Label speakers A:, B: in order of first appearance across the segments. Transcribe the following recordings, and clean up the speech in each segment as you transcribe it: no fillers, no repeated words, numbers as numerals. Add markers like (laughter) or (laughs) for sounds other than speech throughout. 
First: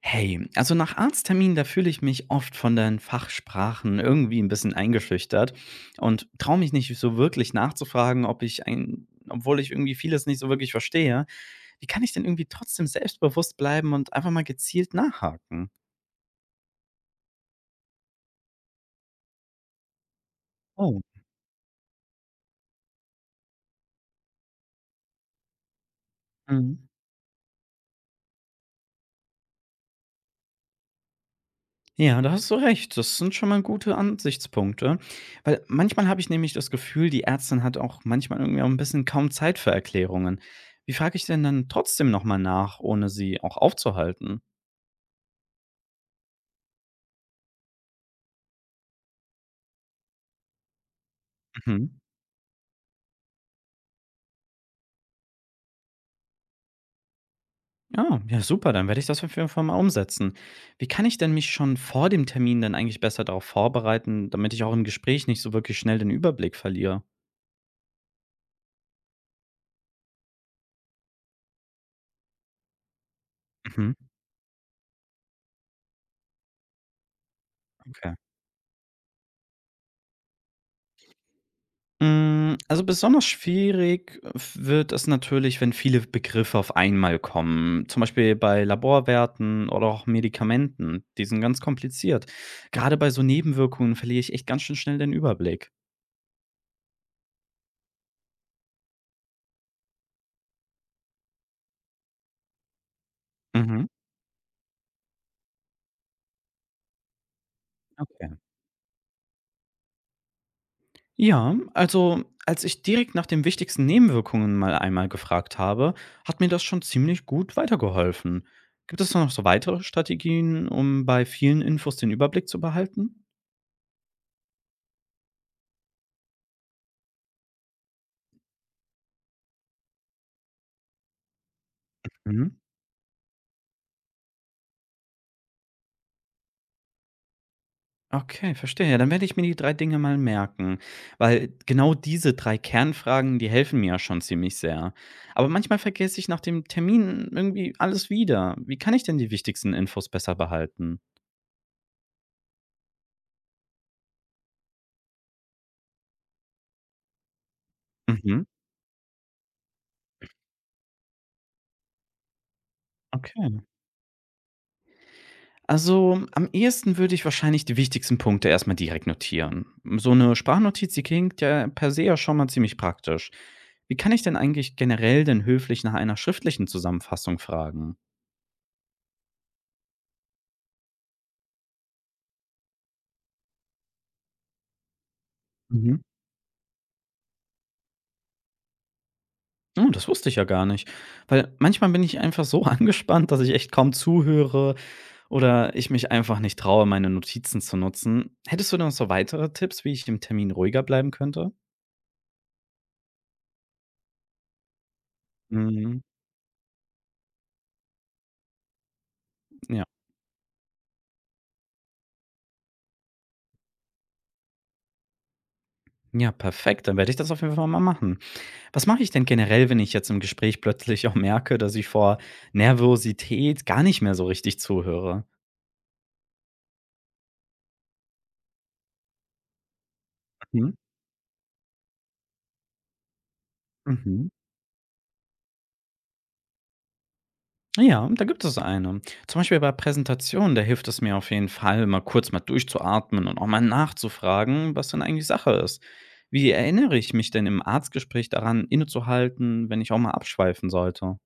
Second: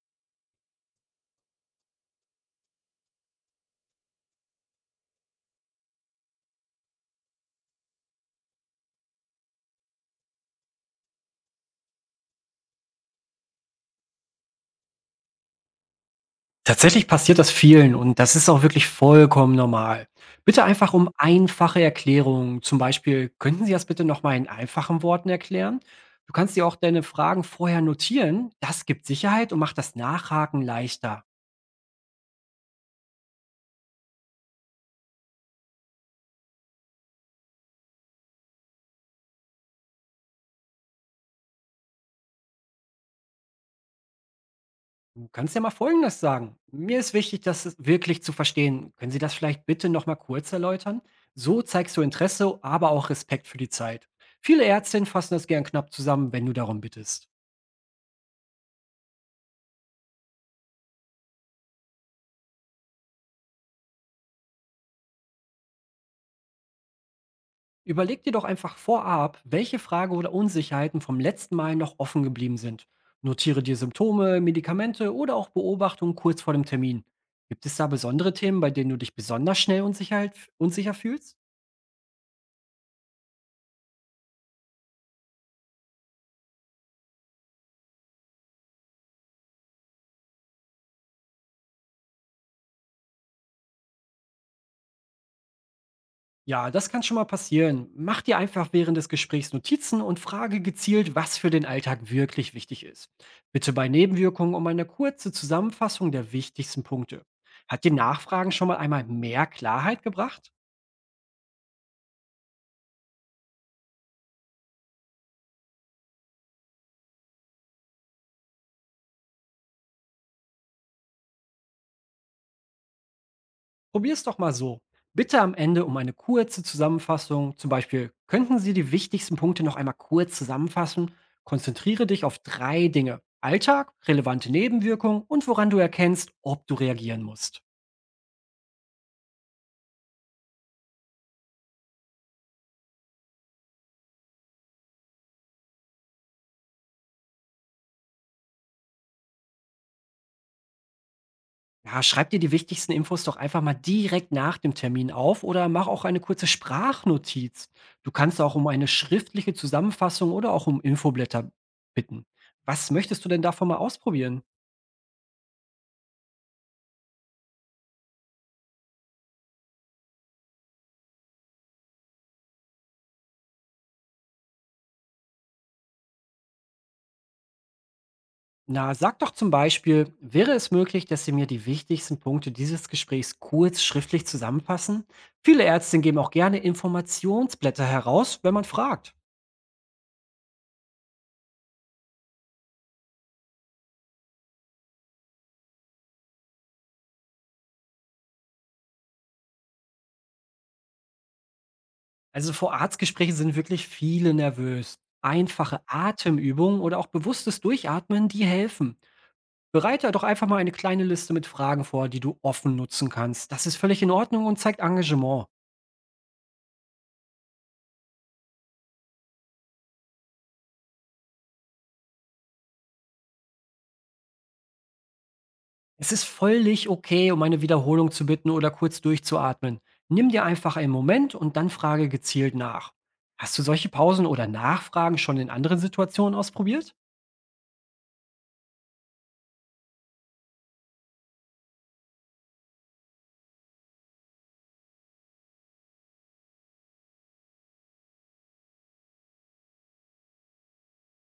A: Hey, also nach Arztterminen, da fühle ich mich oft von den Fachsprachen irgendwie ein bisschen eingeschüchtert und traue mich nicht so wirklich nachzufragen, ob ich ein obwohl ich irgendwie vieles nicht so wirklich verstehe. Wie kann ich denn irgendwie trotzdem selbstbewusst bleiben und einfach mal gezielt nachhaken?
B: Tatsächlich passiert das vielen und das ist auch wirklich vollkommen normal. Bitte einfach
A: Oh,
B: um einfache Erklärungen. Zum Beispiel, könnten Sie das bitte nochmal in einfachen Worten erklären? Du kannst dir auch
A: mhm.
B: deine Fragen vorher notieren. Das gibt Sicherheit und macht das Nachhaken leichter.
A: Ja, da hast du recht. Das sind schon mal gute Ansichtspunkte, weil manchmal habe ich nämlich das Gefühl, die Ärztin hat auch manchmal irgendwie auch 'n bisschen kaum Zeit für Erklärungen. Wie frage ich denn dann trotzdem noch mal nach, ohne sie auch aufzuhalten?
B: Du kannst ja mal Folgendes sagen. Mir ist wichtig, wirklich zu verstehen. Können Sie das vielleicht bitte nochmal kurz erläutern? So
A: Mhm.
B: zeigst du Interesse, aber auch Respekt für die Zeit. Viele Ärztinnen fassen das gern knapp zusammen, wenn du darum bittest.
A: Ah, ja, super, dann werde ich das auf jeden Fall mal umsetzen. Wie kann ich denn mich schon vor dem Termin dann eigentlich besser darauf vorbereiten, damit ich auch im Gespräch nicht so wirklich schnell den Überblick verliere?
B: Überleg dir doch einfach vorab, welche Frage oder Unsicherheiten vom letzten Mal noch offen geblieben sind. Notiere dir
A: Mhm.
B: Symptome, Medikamente oder auch Beobachtungen kurz vor dem Termin. Gibt es da
A: Okay.
B: besondere Themen, bei denen du dich besonders schnell unsicher fühlst?
A: Mm, also besonders schwierig wird es natürlich, wenn viele Begriffe auf einmal kommen. Zum Beispiel bei Laborwerten oder auch Medikamenten. Die sind ganz kompliziert. Gerade bei so Nebenwirkungen verliere ich echt ganz schön schnell den Überblick.
B: Ja, das kann schon mal passieren. Mach dir einfach während des Gesprächs Notizen und frage gezielt, was für den Alltag wirklich wichtig ist. Bitte
A: Mhm.
B: bei Nebenwirkungen um eine kurze Zusammenfassung der wichtigsten Punkte. Hat dir
A: Okay.
B: Nachfragen schon mal einmal mehr Klarheit gebracht?
A: Ja, also als ich direkt nach den wichtigsten Nebenwirkungen mal einmal gefragt habe, hat mir das schon ziemlich gut weitergeholfen. Gibt es da noch so weitere Strategien, um bei vielen Infos den Überblick zu behalten?
B: Probier's doch mal so. Bitte am Ende um eine kurze Zusammenfassung. Zum Beispiel, könnten Sie die wichtigsten Punkte noch einmal kurz zusammenfassen? Konzentriere dich auf
A: Mhm.
B: drei Dinge. Alltag, relevante Nebenwirkungen und woran du erkennst, ob du reagieren musst.
A: Okay, verstehe. Ja, dann werde ich mir die drei Dinge mal merken, weil genau diese drei Kernfragen, die helfen mir ja schon ziemlich sehr. Aber manchmal vergesse ich nach dem Termin irgendwie alles wieder. Wie kann ich denn die wichtigsten Infos besser behalten?
B: Ja, schreib dir die wichtigsten Infos doch einfach mal direkt nach dem Termin auf oder mach auch eine kurze Sprachnotiz. Du kannst
A: Mhm.
B: auch um eine schriftliche Zusammenfassung oder auch um Infoblätter bitten. Was möchtest du denn
A: Okay.
B: davon mal ausprobieren?
A: Also, am ehesten würde ich wahrscheinlich die wichtigsten Punkte erst mal direkt notieren. So eine Sprachnotiz, die klingt ja per se ja schon mal ziemlich praktisch. Wie kann ich denn eigentlich generell denn höflich nach einer schriftlichen Zusammenfassung fragen?
B: Na, sag doch zum Beispiel, wäre es möglich, dass Sie mir die wichtigsten Punkte dieses Gesprächs kurz schriftlich zusammenfassen? Viele
A: Mhm.
B: Ärzte geben auch gerne Informationsblätter heraus, wenn man fragt.
A: Oh, das wusste ich ja gar nicht, weil manchmal bin ich einfach so (laughs) angespannt, dass ich echt kaum zuhöre oder ich mich einfach nicht traue, meine Notizen zu nutzen. Hättest du denn noch so weitere Tipps, wie ich im Termin ruhiger bleiben könnte?
B: Also vor Arztgesprächen sind wirklich viele nervös. Einfache
A: Mhm,
B: Atemübungen oder auch bewusstes Durchatmen, die helfen.
A: ja.
B: Bereite doch einfach mal eine kleine Liste mit Fragen vor, die du offen nutzen kannst. Das ist völlig in Ordnung und zeigt Engagement.
A: Ja, perfekt, dann werde ich das auf jeden Fall mal machen. Was mache ich denn generell, wenn ich jetzt im Gespräch plötzlich auch merke, dass ich vor Nervosität gar nicht mehr so richtig zuhöre?
B: Es ist völlig okay, um eine Wiederholung zu bitten oder kurz durchzuatmen. Nimm dir
A: Mhm.
B: einfach einen Moment und dann frage gezielt nach. Hast du solche Pausen
A: Mhm.
B: oder Nachfragen schon in anderen Situationen ausprobiert?
A: Ja, da gibt es eine. Zum Beispiel bei Präsentationen, da hilft es mir auf jeden Fall, mal kurz mal durchzuatmen und auch mal nachzufragen, was denn eigentlich Sache ist. Wie erinnere ich mich denn im Arztgespräch daran, innezuhalten, wenn ich auch mal abschweifen sollte?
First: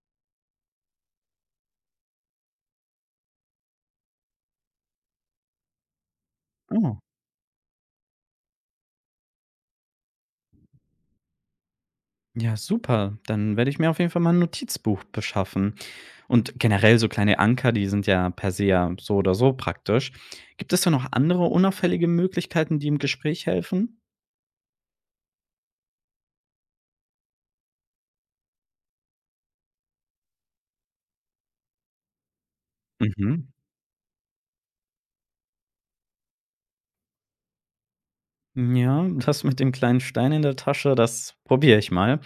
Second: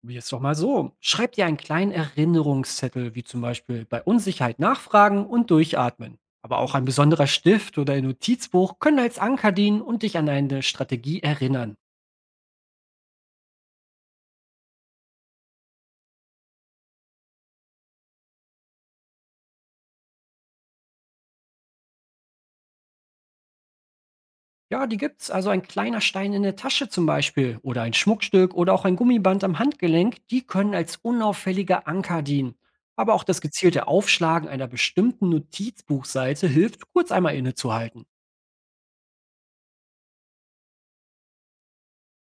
B: Probier's doch mal so. Schreib dir einen kleinen Erinnerungszettel, wie zum Beispiel bei Unsicherheit nachfragen und durchatmen. Aber auch ein
A: Oh.
B: besonderer Stift oder ein Notizbuch können als Anker dienen und dich an eine Strategie erinnern.
A: Ja, super. Dann werde ich mir auf jeden Fall mal 'n Notizbuch beschaffen. Und generell so kleine Anker, die sind ja per se ja so oder so praktisch. Gibt es da noch andere unauffällige Möglichkeiten, die im Gespräch helfen?
B: Ja, die gibt's. Also ein kleiner Stein in der Tasche zum Beispiel oder ein Schmuckstück oder auch ein Gummiband am Handgelenk, die können als unauffälliger Anker dienen. Aber auch das
A: Mhm.
B: gezielte Aufschlagen einer bestimmten Notizbuchseite hilft, kurz einmal innezuhalten.
A: Ja, das mit dem kleinen Stein in der Tasche, das probiere ich mal.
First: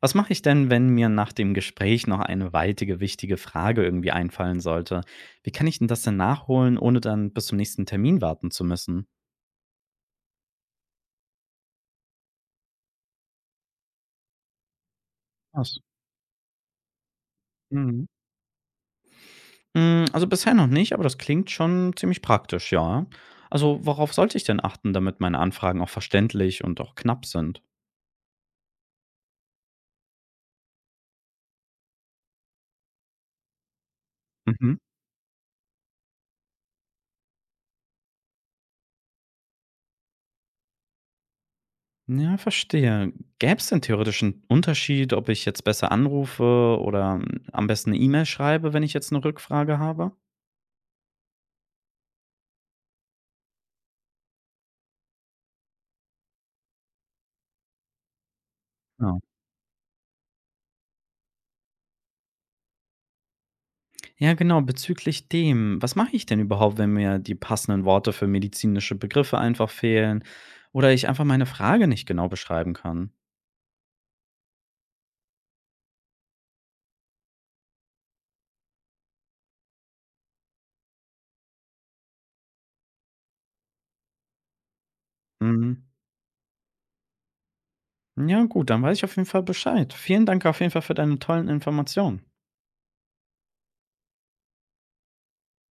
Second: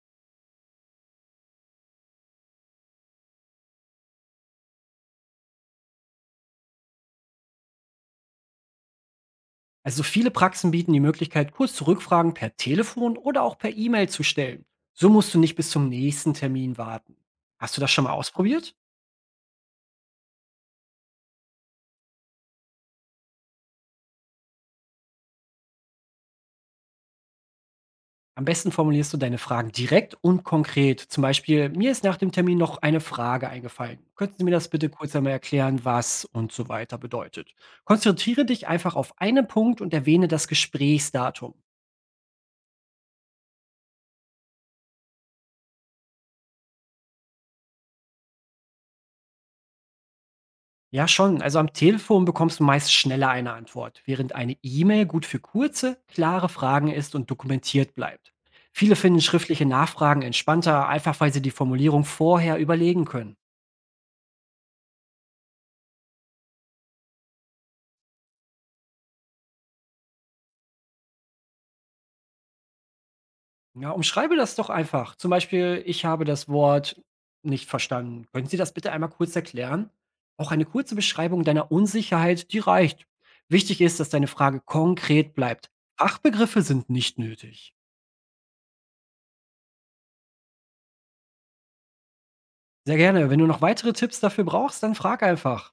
A: Was mache ich denn, wenn mir nach dem Gespräch noch eine weitere wichtige Frage irgendwie einfallen sollte? Wie kann ich denn das denn nachholen, ohne dann bis zum nächsten Termin warten zu müssen?
B: Also viele Praxen bieten die Möglichkeit, kurz Rückfragen per Telefon oder auch per E-Mail zu stellen. So musst du nicht bis
A: Was?
B: zum nächsten Termin warten. Hast du das schon
A: Mhm.
B: mal ausprobiert?
A: Hm, also bisher noch nicht, aber das klingt schon ziemlich praktisch, ja. Also, worauf sollte ich denn achten, damit meine Anfragen auch verständlich und auch knapp sind?
B: Am besten formulierst du deine Fragen direkt und konkret. Zum Beispiel, mir ist nach dem Termin noch eine Frage eingefallen. Könnten Sie mir das
A: Mhm.
B: bitte kurz einmal erklären, was und so weiter bedeutet? Konzentriere dich einfach auf einen Punkt und erwähne das Gesprächsdatum.
A: Ja, verstehe. Gäbe es denn theoretischen Unterschied, ob ich jetzt besser anrufe oder, hm, am besten eine E-Mail schreibe, wenn ich jetzt eine Rückfrage habe?
B: Ja, schon. Also am Telefon bekommst du meist schneller eine Antwort, während eine E-Mail gut für kurze, klare Fragen ist und dokumentiert bleibt. Viele
A: Ja.
B: finden schriftliche Nachfragen entspannter, einfach weil sie die Formulierung vorher überlegen können.
A: Ja, genau, bezüglich dem. Was mache ich denn überhaupt, wenn mir die passenden Worte für medizinische Begriffe einfach fehlen oder ich einfach meine Frage nicht genau beschreiben kann?
B: Ja, umschreibe das doch einfach. Zum Beispiel: „Ich habe das Wort nicht verstanden. Können Sie das bitte einmal kurz erklären?" Auch eine kurze Beschreibung deiner Unsicherheit, die reicht. Wichtig ist, dass deine Frage konkret bleibt.
A: Mhm.
B: Fachbegriffe sind nicht nötig.
A: Ja, gut, dann weiß ich auf jeden Fall Bescheid. Vielen Dank auf jeden Fall für deine tollen Informationen.
B: Sehr gerne. Wenn du noch weitere Tipps dafür brauchst, dann frag einfach.